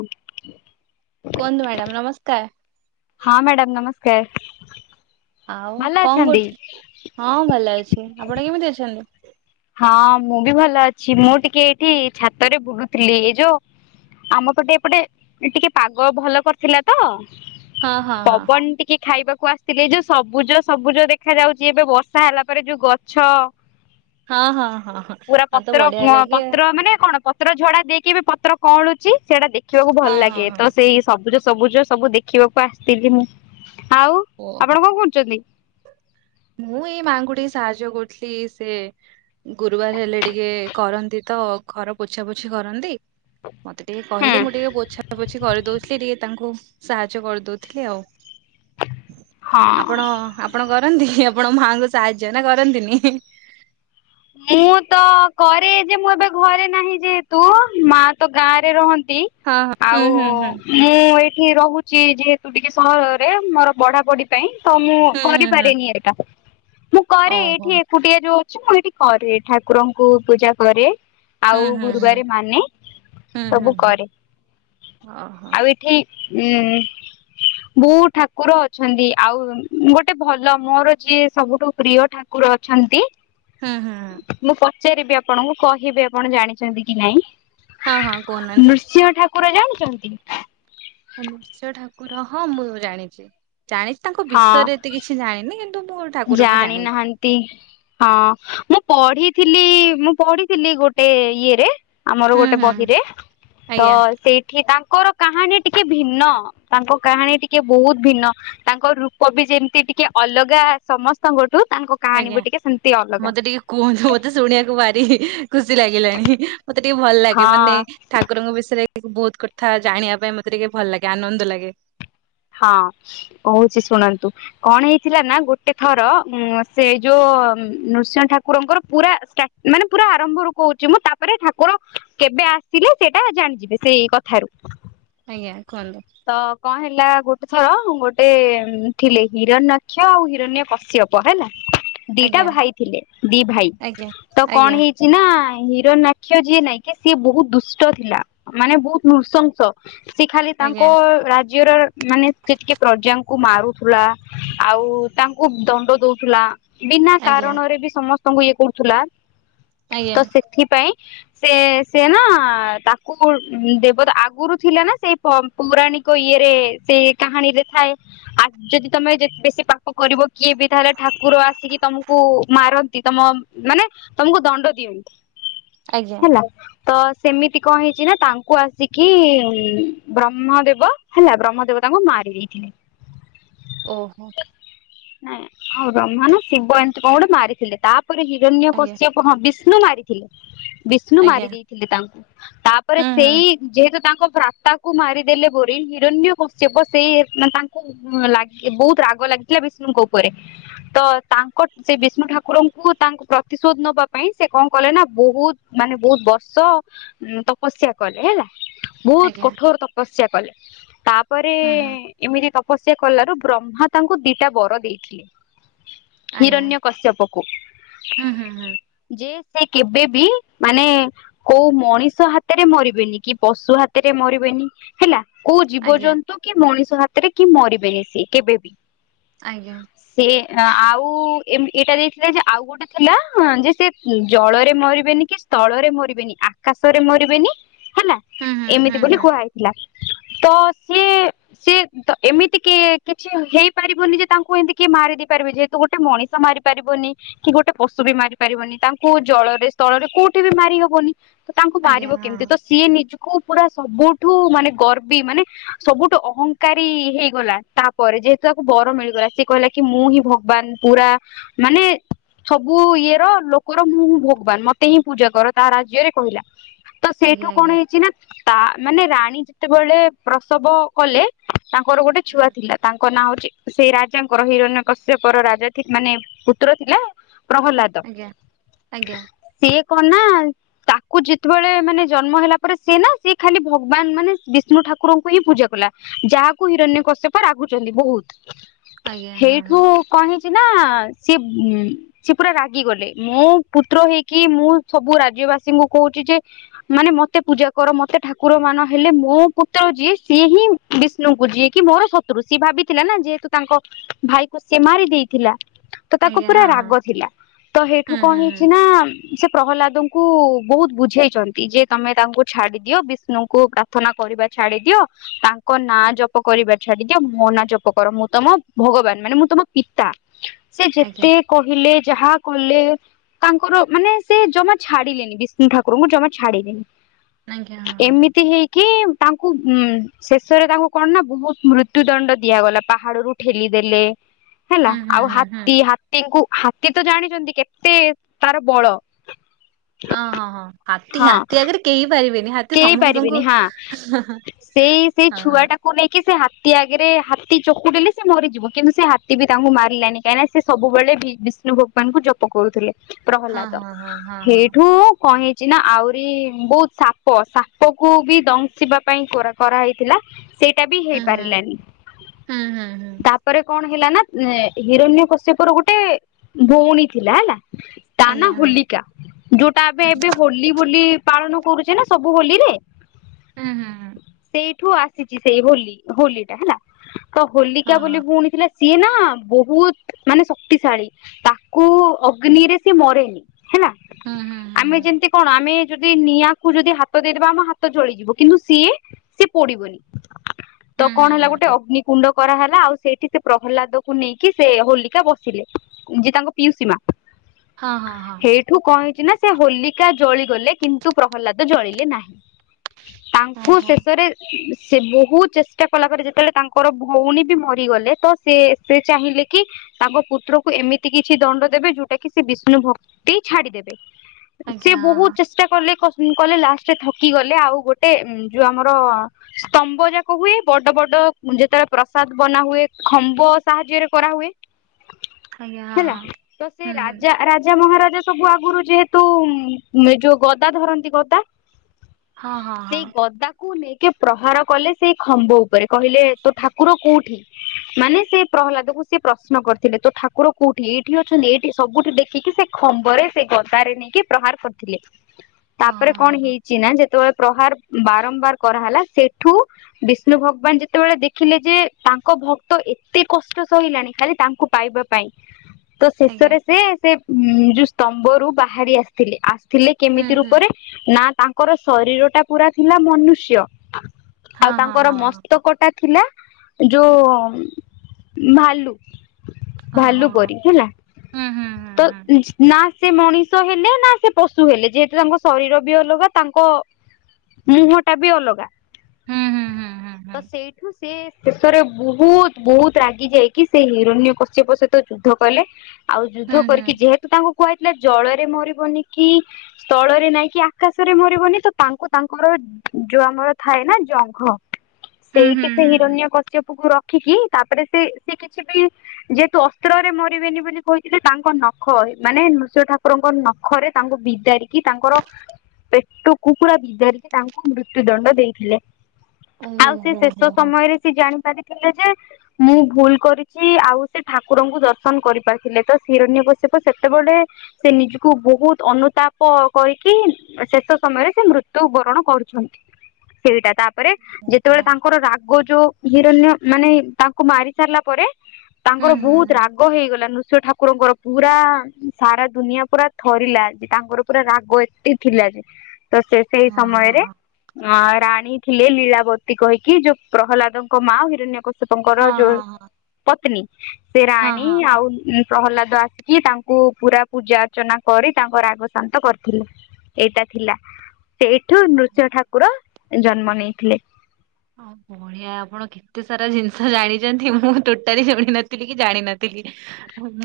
Okay. କୁହନ୍ତୁ madam ନମସ୍କାର? ହଁ ମ୍ୟାଡ଼ାମ୍ ନମସ୍କାର। ଆଉ ଭଲ କଣ ଅଛନ୍ତି? କରୁଛି ହଁ ଭଲ ଅଛି ଆପଣ କେମିତି ଅଛନ୍ତି? ହଁ ମୁଁ ବି ଭଲ ଅଛି ମୁଁ ଟିକେ ଏଇଠି ଛାତରେ ବୁଲୁଥିଲି ଏ ଯୋଉ ଆମ ପଟେ ଏପଟେ ଟିକେ ପାଗ ଭଲ କରିଥିଲା। ତ ହଁ ହଁ ହଁ ପବନ ଟିକେ ଖାଇବାକୁ ଆ ଥିଲେ ଏ ଯୋଉ ସବୁଜ ସବୁଜ ଦେଖାଯାଉଛି ଏବେ ବର୍ଷା ହେଲା ପରେ ଯୋଉ ଗଛ। ହଁ ହଁ ହଁ ହଁ। ପୁରା ଆଉ ତ ପତ୍ର ବଢିଆ ଲାଗେ ପତ୍ର ମାନେ କଣ ପତ୍ର ଝଡା ଦେଇକି ପତ୍ର କଅଁଳୁଛି ସେଟା ଦେଖ ଦେଖିବାକୁ ହଁ ଭଲ ହଁ ଲାଗେ ତ ହଁ ସେଇ ସବୁଜ ସବୁଜ ସବୁ ଦେଖିବାକୁ ଆସିଥିଲି ମୁଁ ଆଉ ଓ ଆପଣ କଣ କରୁଛନ୍ତି? ମୁଁ ଏଇ ମାଙ୍କୁ ଟିକେ ସାହାଯ୍ୟ କରୁଥିଲି ସେ ଗୁରୁବାର ହେଲେ ଟିକେ କରନ୍ତି ତ ଘର ପୋଛାପୋଛି କରନ୍ତି। ମତେ ଟିକେ ହୁଁ କହିଲେ ମୁଁ ଟିକେ ବୋଝା ବୋ ଝି କରିଦଉଥିଲି ଟିକେ ତାଙ୍କୁ ସାହାଯ୍ୟ କରିଦଉଥିଲି ଆଉ ହଁ ଆପଣ ଆପଣ କରନ୍ତି ଆପଣ ମାଆଙ୍କୁ ସାହାଯ୍ୟ ନା କରନ୍ତିନି? ମୁଁ ତ କରେ ଯେ ମୁଁ ଏବେ ଘରେ ନାହିଁ ଯେହେତୁ ମା ତ ଗାଁରେ ରହନ୍ତି। ହଁ ହଁ ଆଉ ହୁଁ ହୁଁ ମୁଁ ଏଇଠି ରହୁଛି ଯେହେତୁ ଟିକେ ସହରରେ ମୋର ପଢାପଢି ପାଇଁ ତ ମୁଁ ହୁଁ ହୁଁ ହୁଁ ହୁଁ କରିପାରେନି ଏଇଟା। କରେ ଓହୋ ଏଇଠି ଏକୁଟିଆ ଯୋଉ ଅଛି ମୁଁ ଏଇଠି କରେ ଠାକୁରଙ୍କୁ ପୂଜା କରେ। ଆଉ ହୁଁ ହୁଁ ହୁଁ ଗୁରୁବାର ମାନେ ହୁଁ ହୁଁ ସବୁ ହୁଁ। କରେ ଓହୋ ଆଉ ଏଠି ହୁଁ। ବୋହୁ ଠାକୁର ଅଛନ୍ତି ଆଉ ଗୋଟେ ଭଲ ମୋର ଯିଏ ସବୁଠୁ ପ୍ରିୟ ଠାକୁ ଠାକୁର ଅଛନ୍ତି। ହଁ ହଁ। ମୁଁ ପଚାରିବି ଆପଣଙ୍କୁ କହିବି ଆପଣ ଜାଣିଛନ୍ତି କି ନାଇଁ? ହଁ ହଁ କହୁନାହାନ୍ତି। ସିଂହ ଠାକୁର ଜାଣିଛନ୍ତି। ହନୃଶ୍ୟ ଠାକୁର ହଁ ମୁଁ ଜାଣିଛି ଜାଣିଛି ତାଙ୍କ ବିଷୟରେ ଏତେ କିଛି ଜାଣିନି କିନ୍ତୁ ବ ଜାଣିନାହାନ୍ ନ୍ତି ହଁ ମୁଁ ପଢିଥିଲି ମୁଁ ପଢିଥିଲି ଗୋଟେ ଇଏରେ ଆମର ହୁଁ ଗୋଟେ ହୁଁ। ବହିରେ ତ ଆଜ୍ଞା ସେଇ ତାଙ୍କର କାହାଣୀ ଟିକେ ଭିନ୍ନ ତାଙ୍କ କାହାଣୀ ଟିକେ ବହୁତ ଭିନ୍ନ। ତାଙ୍କ ରୂପ ବି ଯେମିତି ଟିକେ ଅଲଗା ସମସ୍ତଙ୍କଠୁ ତାଙ୍କ କାହାଣୀ ବି ଆଜ୍ଞା ଟିକେ ସେମିତି ଅଲଗା ମତେ ଟିକେ କୁହନ୍ତୁ ମତେ ଶୁଣିବାକୁ ମାରି ଖୁସି ଲାଗିଲାଣି। ମତେ ଟିକେ ଭଲ ହଁ ଲାଗେ ମାନେ ଠାକୁରଙ୍କ ବିଷୟରେ ବହୁତ କଥା ଜାଣିବା ପାଇଁ ମତେ ଟିକେ ଭଲ ଲାଗେ ଆନନ୍ଦ ଲାଗେ। ହଁ କହୁଛି ଶୁଣନ୍ତୁ। କଣ ହେଇଥିଲା ନା ଗୋଟେ ଥର ସେ ଯୋଉ ନୃସିଂହ ଠାକୁରଙ୍କର ପୁରା ସ୍ଥା ମାନେ ପୁରା ଆରମ୍ଭରୁ କହୁଛି ମୁଁ ତାପରେ ଠାକୁର କେବେ ଆସିଲେ ସେଇଟା ଜାଣିଯିବେ ସେଇ କଥାରୁ ଆଜ୍ଞା କୁହନ୍ତୁ। ତ କଣ ହେଲା ଗୋଟେ ଥର ଗୋଟେ ଥିଲେ ହିରଣ୍ୟକ୍ଷ ଆଉ ହିରଣ୍ୟ କଶ୍ୟପ ପ ହେଲା ଦିଟା ଆଜ୍ଞା ଭାଇ ଥିଲେ ଦି ଭାଇ ଆଜ୍ଞା ତ କଣ ଆଜ୍ଞା ହେଇ ନା ହିରନାକ୍ଷ୍ୟ ଯିଏ ନାଇଁ କି ସିଏ ବହୁତ ଦୁଷ୍ଟ ଥିଲା। ମାନେ ବହୁତ ନୃଶଂସ ସେ ଖାଲି ଆଜ୍ଞା ତାଙ୍କ ରାଜ୍ୟର ମାନେ ସେ ଟିକେ ପ୍ରଜାଙ୍କୁ ମାରୁଥିଲା ଆଉ ତାଙ୍କୁ ଦଣ୍ଡ ଦଉଥିଲା। ବିନା ଆଜ୍ଞା କାରଣରେ ବି ସମସ୍ତଙ୍କୁ ଇଏ କରୁଥିଲା ଆଜ୍ଞା ତ ସେଥିପାଇଁ ସେ ସେ ନା ତାକୁ ଦେବତା ଆଗରୁ ଥିଲେ ନା ସେ ପ ପୌରାଣିକ ଇଏରେ ସେଇ କାହାଣୀ ରେ ଥାଏ ଆ ଯଦି ତମେ ଯେ ବେଶୀ କରିବ କିଏ ବି ତାହେଲେ ଠାକୁର ଆସିକି ତମକୁ ମାରନ୍ତି ତମ ମାନେ ତମକୁ ଦଣ୍ଡ ଦିଅନ୍ତି ଆଜ୍ଞା ହେଲା। ତ ସେମିତି କଣ ହେଇଛି ନା ତାଙ୍କୁ ଆସିକି ବ୍ରହ୍ମ ଦେବ ହେଲା ବ୍ରହ୍ମ ଦେବ ତାଙ୍କୁ ମାରି ଦେଇଥିଲେ। ଓହୋ। ନାଇଁ ଆଉ ରମା ନା ଶିବ ଏମିତି କଣ ଗୋଟେ ମାରିଥିଲେ ତାପରେ ଆଜ୍ଞା ହିରଣ୍ୟକଶ୍ୟପ କହଁ ବିଷ୍ଣୁ ମାରିଥିଲେ ବିଷ୍ଣୁ ଆଜ୍ଞା ମାରି ଦେଇଥିଲେ ତାଙ୍କୁ। ତାପରେ ହୁଁ ହୁଁ ସେଇ ଯେହେତୁ ତାଙ୍କ ଭ୍ରାତାକୁ ମାରିଦେଲେ ବୋରି ହିରଣ୍ୟ କ ସେ ବ ସେଇ ମାନେ ତାଙ୍କୁ ଲ ବହୁତ ରାଗ ଲାଗିଥିଲା ବିଷ୍ଣୁଙ୍କ ଉପରେ ତ ତାଙ୍କ ସେ ବିଷ୍ଣୁ ଠାକୁରଙ୍କୁ ତାଙ୍କୁ ପ୍ରତିଶୋଧ ନବା ପାଇଁ ସେ କଣ କଲେ ନା ବହୁତ ମାନେ ବହୁତ ବର୍ଷ ଉଁ ତପସ୍ୟା କଲେ ହେଲା ବହୁତ ଆଜ୍ଞା କଠୋର ତପ ତପସ୍ୟା କଲେ ତାପରେ ହୁଁ ହୁଁ ଏମିତି ତପସ୍ୟା କଲାରୁ ବ୍ରହ୍ମା ତାଙ୍କୁ ଦି ଦିଟା ବର ଦେଇଥିଲେ। ଆଜ୍ଞା। ହିରଣ୍ୟ କଶ୍ୟପକୁ ହୁଁ ହୁଁ ହୁଁ ଯେ ସେ କେବେ ବି ମାନେ କୋଉ ମଣିଷ ହାତରେ ମରିବେନି, କି ପଶୁ ହାତରେ ମରିବେନି। ହେଲା। କୋଉ ଆଜ୍ଞା ଜୀବଜନ୍ତୁ କି ମଣିଷ ହାତରେ କି ମରିବେନି ସିଏ କେବେ ବି। ଆଜ୍ଞା। ସେ ଆଉ ଏଇଟା ଦେଇଥିଲେ ଯେ ଆଉ ଗୋଟେ ଥିଲା ଯେ ସେ ଜଳରେ ମରିବେନି କି ସ୍ଥଳରେ ମରିବେନି। ଆକାଶରେ ମରିବେନି ହେଲା। ହୁଁ ହୁଁ ଏମିତି ହୁଁ ବୋଲି ହୁଁ କୁହାହେଇଥିଲା। ତ ସିଏ ସିଏ ତ ଏମିତି କି କିଛି ହେଇ ପାରିବନି ଯେ ତାଙ୍କୁ ଏମତି କି ମାରି ଦେଇପାରିବେ ଯେହେତୁ ଗୋଟେ ମଣିଷ ମାରି ପାରିବନି। କି ଗୋଟେ ପଶୁ ବି ମାରି ପାରିବନି। ତାଙ୍କୁ ଜଳରେ ସ୍ଥଳରେ କୋଉଠି ବି ମାରି ହବନି। ତ ତାଙ୍କୁ ଆଜ୍ଞା ମାରିବ ହଁ କେମିତି ତ ହଁ ସିଏ ନିଜୁ କୁ ପୁରା ସବୁଠୁ ମାନେ ଗର୍ବି ମାନେ ସବୁଠୁ ଅହଙ୍କାରୀ ହେଇଗଲା। ତାପରେ ଯେହେତୁ ତାକୁ ବର ମିଳିଗଲା। ସିଏ କହିଲା କି ମୁଁ ହିଁ ଭଗବାନ। ପୁରା ମାନେ ସବୁ ଇଏର ଲୋକର ମୁଁ ହିଁ ଭଗବାନ। ମତେ ହିଁ ପୂଜା କର, ତା ରାଜ୍ୟରେ କହିଲା। ତ ସେଇଠୁ ଆଜ୍ଞା କଣ ଆଜ୍ଞା। ହେଇଚି ନା ତା ମାନେ ରାଣୀ ଯେତେବେଳେ ପ୍ରସବ କଲେ ତାଙ୍କର ଗୋଟେ ଛୁଆ ହୁଁ ଥିଲା। ତାଙ୍କ ନା ହଉଚି ସେଇ ରାଜାଙ୍କର ହିରଣ୍ୟ କଶ୍ୟପର ରାଜା ଥି ମାନେ ପୁତ୍ର ଥିଲା ପ୍ରହ୍ଲାଦ। ଆଜ୍ଞା ଆଜ୍ଞା ସିଏ କଣ ନା ତାକୁ ଯେତେବେଳେ ମାନେ ଜନ୍ମ ହେଲା ପରେ ସେ ନା ସିଏ ଖାଲି ଭଗବାନ ମାନେ ବିଷ୍ଣୁ ଠାକୁରଙ୍କୁ ହିଁ ପୂଜା କଲା। ଯାହାକୁ ହିରଣ୍ୟକଶ୍ୟପ ରାଗୁଛନ୍ତି ବହୁତ୍। ଆଜ୍ଞା ହଁ ହେଇଠୁ ହଁ କଣ ହେଇଛି ନା ସିଏ ସେ ପୁରା ରାଗି ଗଲେ। ମୋ ପୁତ୍ର ହେଇକି ମୁଁ ସବୁ ରାଜ୍ୟବାସୀଙ୍କୁ କହୁଚି ଯେ ମାନେ ମତେ ପୂଜା କର, ମତେ ଠାକୁର ମାନ। ହେଲେ ମୋ ପୁତ୍ର ଯିଏ ସିଏ ହିଁ ବିଷ୍ଣୁଙ୍କୁ ଯିଏ କି ମୋର ଶ ତ୍ରୁ ସିଏ ଭାବିଥିଲା ନା ଯେହେତୁ ତାଙ୍କ ଭାଇକୁ ସେ ମାରି ଦେଇଥିଲା। ତ ତାକୁ ଆଜ୍ଞା ପୁରା ହଁ ରାଗ ହଁ ଥିଲା। ତ ହେଇଠୁ ହୁଁ କଣ ହୁଁ ହେଇଚି ହୁଁ। ନା ସେ ପ୍ରହ୍ଲାଦଙ୍କୁ ବହୁତ ବୁଝେଇଛନ୍ତି ଯେ ତମେ ତାଙ୍କୁ ଛାଡି ଦିଅ ବିଷ୍ଣୁଙ୍କୁ ପ୍ରାର୍ଥନା କରିବା ଛାଡି ଦିଅ। ତା ଙ୍କ ନାଁ ଜପ କରିବା ଛାଡି ଦିଅ। ମୋ ନାଁ ଜପ କର। ମୁଁ ତମ ଭଗବାନ ମାନେ ମୁଁ ତମ ପିତା। ସେ ଆଜ୍ଞା ଯେତେ କହିଲେ ଯାହା କଲେ ତାଙ୍କର ମାନେ ସେ ଜମା ଛାଡିଲେନି, ବିଷ୍ଣୁ ଠାକୁରଙ୍କୁ ଜମା ଛାଡିଲେନି। ଆଜ୍ଞା ହଁ ହଁ ଏମିତି ହେଇକି ତାଙ୍କୁ ଉଁ ଶେଷରେ ତାଙ୍କୁ କଣ ନା ବହୁତ୍ ମୃତ୍ୟୁ ଦଣ୍ଡ ଦିଆଗଲା। ପାହାଡରୁ ଠେଲିଦେଲେ। ହେଲା। ହୁଁ ହୁଁ ଆଉ ହୁଁ ହୁଁ ହାତୀ ହାତୀଙ୍କୁ ସିଏ ତ ଜାଣିଛନ୍ତି କେତେ ତାର ବଳ। ହଁ ହଁ ହଁ। ହାତୀ ହଁ ହାତୀ ଆଗରେ କେହି ପାରିବେନି। ହା କେହି ପାରିବିନି ହଁ। ସେଇ ସେଇ ହଁ ଛୁଆ ଟାକୁ ନେଇକି ସେ ହା ତୀ ଆଗରେ ହାତୀ ଚକୁଡିଲେ ସେ ମରିଯିବ। କିନ୍ତୁ ସେ ହାତୀ ବି ତାଙ୍କୁ ମାରିଲାନି। କାହିଁକି ସେ ସବୁବେଳେ ବିଷ୍ଣୁ ଭକ୍ତି ତାଙ୍କୁ ଜପ କରୁଥିଲେ। ହଁ ପ୍ରହ୍ଲାଦ, ହଁ ହଁ ହଁ ହଁ। ହେଇଠୁ କଣ ହେଇଚି ନା ଆହୁରି ବହୁତ୍ ସା ପ ସାପ କୁ ବି ଦଂଶିବା ପାଇଁ କରା କରାହେଇଥିଲା। ସେଇଟା ବି ହଁ ହୁଁ ହୁଁ ହେଇପାରିଲାନି। ହୁଁ ହୁଁ ହୁଁ ତା ପରେ କଣ ହେଲା ନା ହିରଣ୍ୟକଶ୍ୟପର ଗୋଟେ ଭଉଣୀ ଥିଲା ହେଲା। ତା ନାଁ ଆଜ୍ଞା ହୁଁ ହୋଲିକା। ଯୋଉଟା ଏବେ ଏବେ ହୋଲି ବୋଲି ପାଳନ କରୁଚେ ନା ସବୁ ହୋଲିରେ ହୁଁ ହୁଁ ହୁଁ ହୁଁ। ସେଇଠୁ ଆସିଚି ସେଇ ହୋଲି ହୋଲିଟା ହେଲା। ତ ହଁ ହୋଲିକା ହଁ ବୋଲି ଭଉଣୀ ଥିଲା ସିଏ ନା ବହୁତ୍ ମାନେ ଶକ୍ତିଶାଳୀ। ତାକୁ ଅଗ୍ନିରେ ସିଏ ମରେନି। ହେଲା ହୁଁ ହୁଁ ଆମେ ଯେମିତି କଣ ଆମେ ଯଦି ନିଆଁ କୁ ଯଦି ହାତ ଦେଇଦେବା ଆମ ହାତ ଜଳିଯିବ କିନ୍ତୁ ସିଏ ସେ ପୋଡିବନି। ତ ହୁଁ ହୁଁ କଣ ହୁଁ ହେଲା ଗୋଟେ ହୁଁ ଅଗ୍ନିକୁୁଣ୍ଡ କରାହେଲା ଆଉ ସେଇଠି ସେ ପ୍ରହ୍ଲାଦକୁ ନେଇକି ସେ ହୋଲିକା ବସିଲେ। ଯେ ତାଙ୍କ ପିୟୁସୀ ମା। ହଁ ହଁ ହଁ। ଠୁ କଣ ହେଇଚି ନା ସେ ହୋଲିକା ଜଳିଗଲେ କିନ୍ତୁ ପ୍ରହ୍ଲାଦ ଜଳିଲେ ନାହିଁ। ତାଙ୍କୁ ହଁ ଓହୋ। ଶେଷରେ ସେ ବହୁତ ଚେଷ୍ଟା କଲା ପରେ ଯେତେବେଳେ ତାଙ୍କର ଭଉଣୀ ବି ମରିଗଲେ ତ ସେ ସେ ଚାହିଁଲେ କି ତାଙ୍କ ପୁତ୍ରକୁ ଏମିତି କିଛି ଦଣ୍ଡ ଦେବେ ଯଉଟା କି ସେ ବିଷ୍ଣୁ ଭକ୍ତି ଛାଡିଦେବେ। ସେ ଆଜ୍ଞା ହଁ ବହୁତ ହଁ ଚେଷ୍ଟା କଲେ କଲେ ଲାଷ୍ଟରେ ଥକି ଗଲେ ଆଉ ଗୋଟେ ଜୁଉ ଆମର ସ୍ତମ୍ଭ ଯାକ ହୁଏ ବଡ ବଡ ଯେତେବେଳେ ପ୍ରସାଦ ବନା ହୁଏ ଖମ୍ବ ସାହାଯ୍ୟରେ କରାହୁଏ। ଆଜ୍ଞା ହଁ ହେଲା ହଁ ତ ସେ ହୁଁ ହୁଁ। ରାଜା ରାଜା ମହାରାଜା। ସବୁ ଆଗରୁ ଯେହେତୁ ଯୋଉ ଗଦା ଧରନ୍ତି ଗଦା। ହଁ ହଁ ହଁ ସେଇ ଗଦାକୁ ନେଇକି ପ୍ରହାର କଲେ ସେଇ ଖମ୍ବ ଉପ ଉପରେ କହିଲେ ତୋ ଠାକୁର କୋଉଠି? ମାନେ ସେ ପ୍ରହ୍ଲାଦକୁ ସେ ପ୍ରଶ୍ନ କରିଥିଲେ ତୋ ଠାକୁର କୋଉଠି ଏଇଠି ଅଛନ୍ତି ଏଇଠି ସବୁଠି ଦେଖିକି ସେ ଖମ୍ବରେ ସେ ଗଦାରେ ନେଇକି ପ୍ରହାର କରିଥିଲେ। ହଁ ହଁ ତାପରେ ହଁ କଣ ହଁ ହେଇଛି ନା ଯେତେବେଳେ ପ୍ରହାର ବାରମ୍ବାର କରାହେଲା ସେଠୁ ବିଷ୍ଣୁ ଭଗବାନ ଯେତେବେଳେ ଦେଖିଲେ ଯେ ତାଙ୍କ ଭକ୍ତ ଏତେ କଷ୍ଟ ସହିଲାଣି ଖାଲି ତାଙ୍କୁ ପାଇବା ପାଇଁ। ହଁ ତ ଆଜ୍ଞା। ଶେଷରେ ସେ ସେ ଯୋଉ ସ୍ତମ୍ଭରୁୁ ବାହାରି ଆସିଥିଲେ ଆସିଥିଲେ ହୁଁ କେମିତି ହୁଁ। ରୂପରେ? ନା ତାଙ୍କର ଶରୀର ଟା ପୁରା ଥିଲା ମନୁଷ୍ୟ। ଆଉ ହଁ ହଁ ତାଙ୍କର ହଁ ହଁ ମସ୍ତକଟା ଥିଲା ଯଉ ଭାଲୁ ଓହୋ ଭାଲୁ ପରି ହେଲା। ହୁଁ ହୁଁ ତ ହୁଁ ନା ସେ ମଣିଷ ହେଲେ ନା ସେ ପଶୁ ହେଲେ ଯେତ ତାଙ୍କ ଶରୀର ବି ଅଲଗା ତାଙ୍କ ମୁହଁ ଟା ବି ଅଲଗା। ହୁଁ ହୁଁ ହୁଁ ହୁଁ ତ ସେଇଠୁ ସେ ଶେଷରେ ବହୁତ ବହୁତ ରାଗି ଯାଇକି ସେ ହିରଣ୍ୟ କଶ୍ୟପ ସହିତ ଯୁଦ୍ଧ କଲେ। ଆଉ ହୁଁ ଯୁଦ୍ଧ ହୁଁ। କରିକି ଯେହେତୁ ତାଙ୍କୁ କୁହାଯାଇଥିଲା ଜଳରେ ମରିବନି କି ସ୍ଥଳରେ ନାଇଁ କି ଆକାଶରେ ମରିବନି ତ ତାଙ୍କୁ ତାଙ୍କର ଯୋଉ ଆମର ଥାଏ ନା ଜଙ୍ଘ ହୁଁ ହୁଁ ସେଇଠି ସେ ହୁଁ ହୁଁ ହୁଁ ହୁଁ ହିରଣ୍ୟ କଶ୍ୟପକୁ ରଖିକି, ତାପରେ ସେ ସେ କିଛି ବି ଯେହେତୁ ଅସ୍ତ୍ରରେ ମରିବେନି ବୋଲି କହିଥିଲେ ତାଙ୍କ ନଖ ମାନେ ନୃସିଂହ ଠାକୁରଙ୍କ ନଖ ନଖରେ ତାଙ୍କୁ ବିଦାରି କି ତାଙ୍କର ପେଟକୁ ପୁରା ବିଦାରିକି ତାଙ୍କୁ ମୃତ୍ୟୁ ଦଣ୍ଡ ଦେଇଥିଲେ। ଆଉ ସେ ଓହୋ ହୋ ଶେଷ ହୋ ସମୟରେ ସେ ଜାଣି ପାରିଥିଲେ ଯେ ମୁଁ ଭୁଲ କରିଛି ଆଉ ସେ ଠାକୁରଙ୍କୁ ଦର୍ଶନ କରିପାରିଥିଲେ। ତ ହିରଣ କଶ୍ୟପ ସେତେବେଳେ ସେ ନିଜକୁ ବହୁତ ଅନୁତାପ କହିକି ଶେଷ ସମୟରେ ସେ ମୃତ୍ୟୁ ବରଣ କରୁଛନ୍ତି। ସେଇଟା ତାପ ପରେ ହୋ ଯେତେବେଳେ ହୋ। ତାଙ୍କର ରାଗ ଯୋଉ ହିରଣ୍ୟ ମାନେ ତାଙ୍କୁ ମାରି ସାରିଲା ପରେ ହୁଁ ତାଙ୍କର ହୁଁ ବହୁତ ହୁଁ ରାଗ ହେଇଗଲା ନୃସିଂହ ଠାକୁରଙ୍କର। ପୁରା ସାରା ଦୁନିଆ ପୁରା ଥରିଲା ଯେ ତାଙ୍କର ପୁରା ରାଗ ଏତେ ଥିଲା ଯେ, ତ ସେ ସେଇ ହଁ ହଁ ସମୟରେ ଅ ରାଣୀ ଥିଲେ ଲୀଳାବତୀ କହିକି ଯୋଉ ପ୍ରହ୍ଲାଦଙ୍କ ମା ହିରଣ୍ୟ କ ଶ୍ୟପଙ୍କର ହଁ ହଁ ଯୋଉ ହଁ ପତ୍ନୀ ସେ ହଁ ହଁ ରାଣୀ ହଁ। ଆଉ ପ୍ରହଲ୍ଲାଦ ଆସିକି ତାଙ୍କୁ ପୁରା ପୂଜା ଅର୍ଚ୍ଚନା କରି ତାଙ୍କ ରାଗ ଶାନ୍ତ କରିଥିଲେ। ଏଇଟା ଥିଲା ସେଇଠୁ ନୃସିଂହ ଠାକୁର ଜନ୍ମ ନେଇଥିଲେ। ଆ ବଢିଆ ଆପଣ କେ ଏତେ ସାରା ଜିନିଷ ଜାଣିଛନ୍ତି ମୁଁ ଟୋଟାଲି ସୁଣିନଥିଲି କି ଜାଣିନଥିଲି।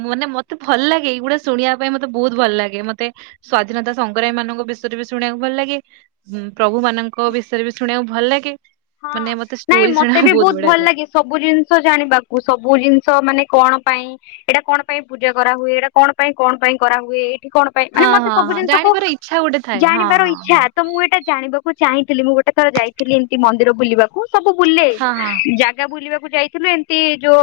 ମୁଁ ନା ମ ତେ ଭଲ ଲାଗେ ଏଗୁଡା ଶୁଣିବା ପାଇଁ ମତେ ବହୁତ ଭଲ ଲାଗେ। ମତେ ସ୍ଵାଧୀନତା ସଂଗ୍ରାମୀ ମାନଙ୍କ ବିଷୟରେ ବି ଶୁଣିବାକୁ ଭଲ ଲାଗେ। ହୁଁ ପ୍ରଭୁ ମାନଙ୍କ ବିଷୟରେ ବି ଶୁଣିବାକୁ ଭଲ ଲାଗେ। ହଁ ମାନେ ମତେ ନାଇଁ ଷ୍ଟୋରି ମତେ ଶୁଣିବାକୁ ବି ବହୁତ ବଢିଆ ଭଲ ଲାଗେ। ସବୁ ଜିନିଷ ଜାଣିବାକୁ ସବୁ ଜିନିଷ ମାନେ କଣ ପାଇଁ ଏଇଟା କଣ ପାଇଁ ପୂଜା କରାହୁଏ? ଏଇଟା କଣ ପାଇଁ କଣ ପାଇଁ କରାହୁଏ ଏଇଠି କଣ? ମାନେ ହଁ ମତେ ହଁ ସବୁ ହଁ ଜିନିଷକୁ ଜାଣିବାର ଇଚ୍ଛା ଗୋଟେ ଥାଏ ହଁ ଜାଣିବାର ହଁ ଇଛା ତ ମୁଁ ଏଇଟା ଜାଣିବା କୁ ମୁଁ ଚାହିଁଥିଲି ମୁଁ ଗୋଟେ ଥର ଯାଇଥିଲି ଏମିତି ମନ୍ଦିର ବୁଲିବାକୁ ସବୁ ବୁଲେ ହଁ ହଁ ହଁ। ଜା ଗା ବୁଲିବାକୁ ଯାଇଥିଲୁ ଏମତି ଯୋଉ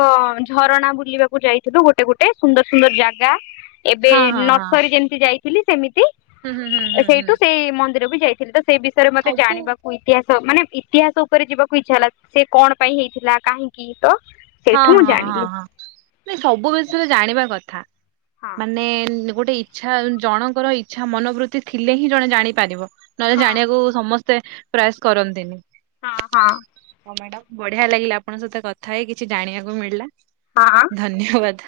ଝରଣା ବୁଲିବାକୁ ଯାଇଥିଲୁ ଗୋଟେ ଗୋଟେ ସୁନ୍ଦର ସୁନ୍ଦର ଜାଗା। ଏବେ ହଁ ହଁ ହଁ ନର୍ସରୀ ଯେମିତି ଯାଇଥିଲି ସେମିତି ହୁଁ ହୁଁ ହୁଁ ହୁଁ ହୁଁ ସେଇଠୁ ସେଇ ମନ୍ଦିର ବି ଯାଇଥିଲି ତ ସେଇ ବିଷୟରେ ମତେ ସବୁ ଜାଣିବାକୁ ଇତିହାସ ମାନେ ଇତିହାସ ଉପରେ ଯିବାକୁ ଇଚ୍ଛା ହେଲା ସେ କଣ ପାଇଁ ହେଇଥିଲା କାହିଁକି ତ ସେଇଠୁ ମୁଁ ଜାଣିଲି ହଁ-ହଁ-ହଁ-ହଁ ସବୁ ବିଷୟରେ ଜାଣିବା କଥା। ହଁ ମାନେ ଗୋଟେ ଇଚ୍ଛା ଜଣଙ୍କର ଇଚ୍ଛା ମନୋବୃତ୍ତି ଥିଲେ ହିଁ ଜଣେ ଜାଣିପାରିବ। ନହେଲେ ହଁ ଜାଣିବାକୁ ସମସ୍ତେ ପ୍ରୟାସ କରନ୍ତିନି। ହଁ-ହଁ। ହଁ ମାଡ଼ାମ ବଢିଆ ଲାଗିଲା ଆପଣଙ୍କ ସହିତ କଥା ହେଇ କିଛି ଜାଣିବାକୁ ମିଳିଲା। ହଁ ଅ। ଧନ୍ୟବାଦ୍।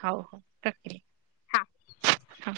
ହୋଉ ହୋଉ ରଖିଲି। ହଁ ହଁ।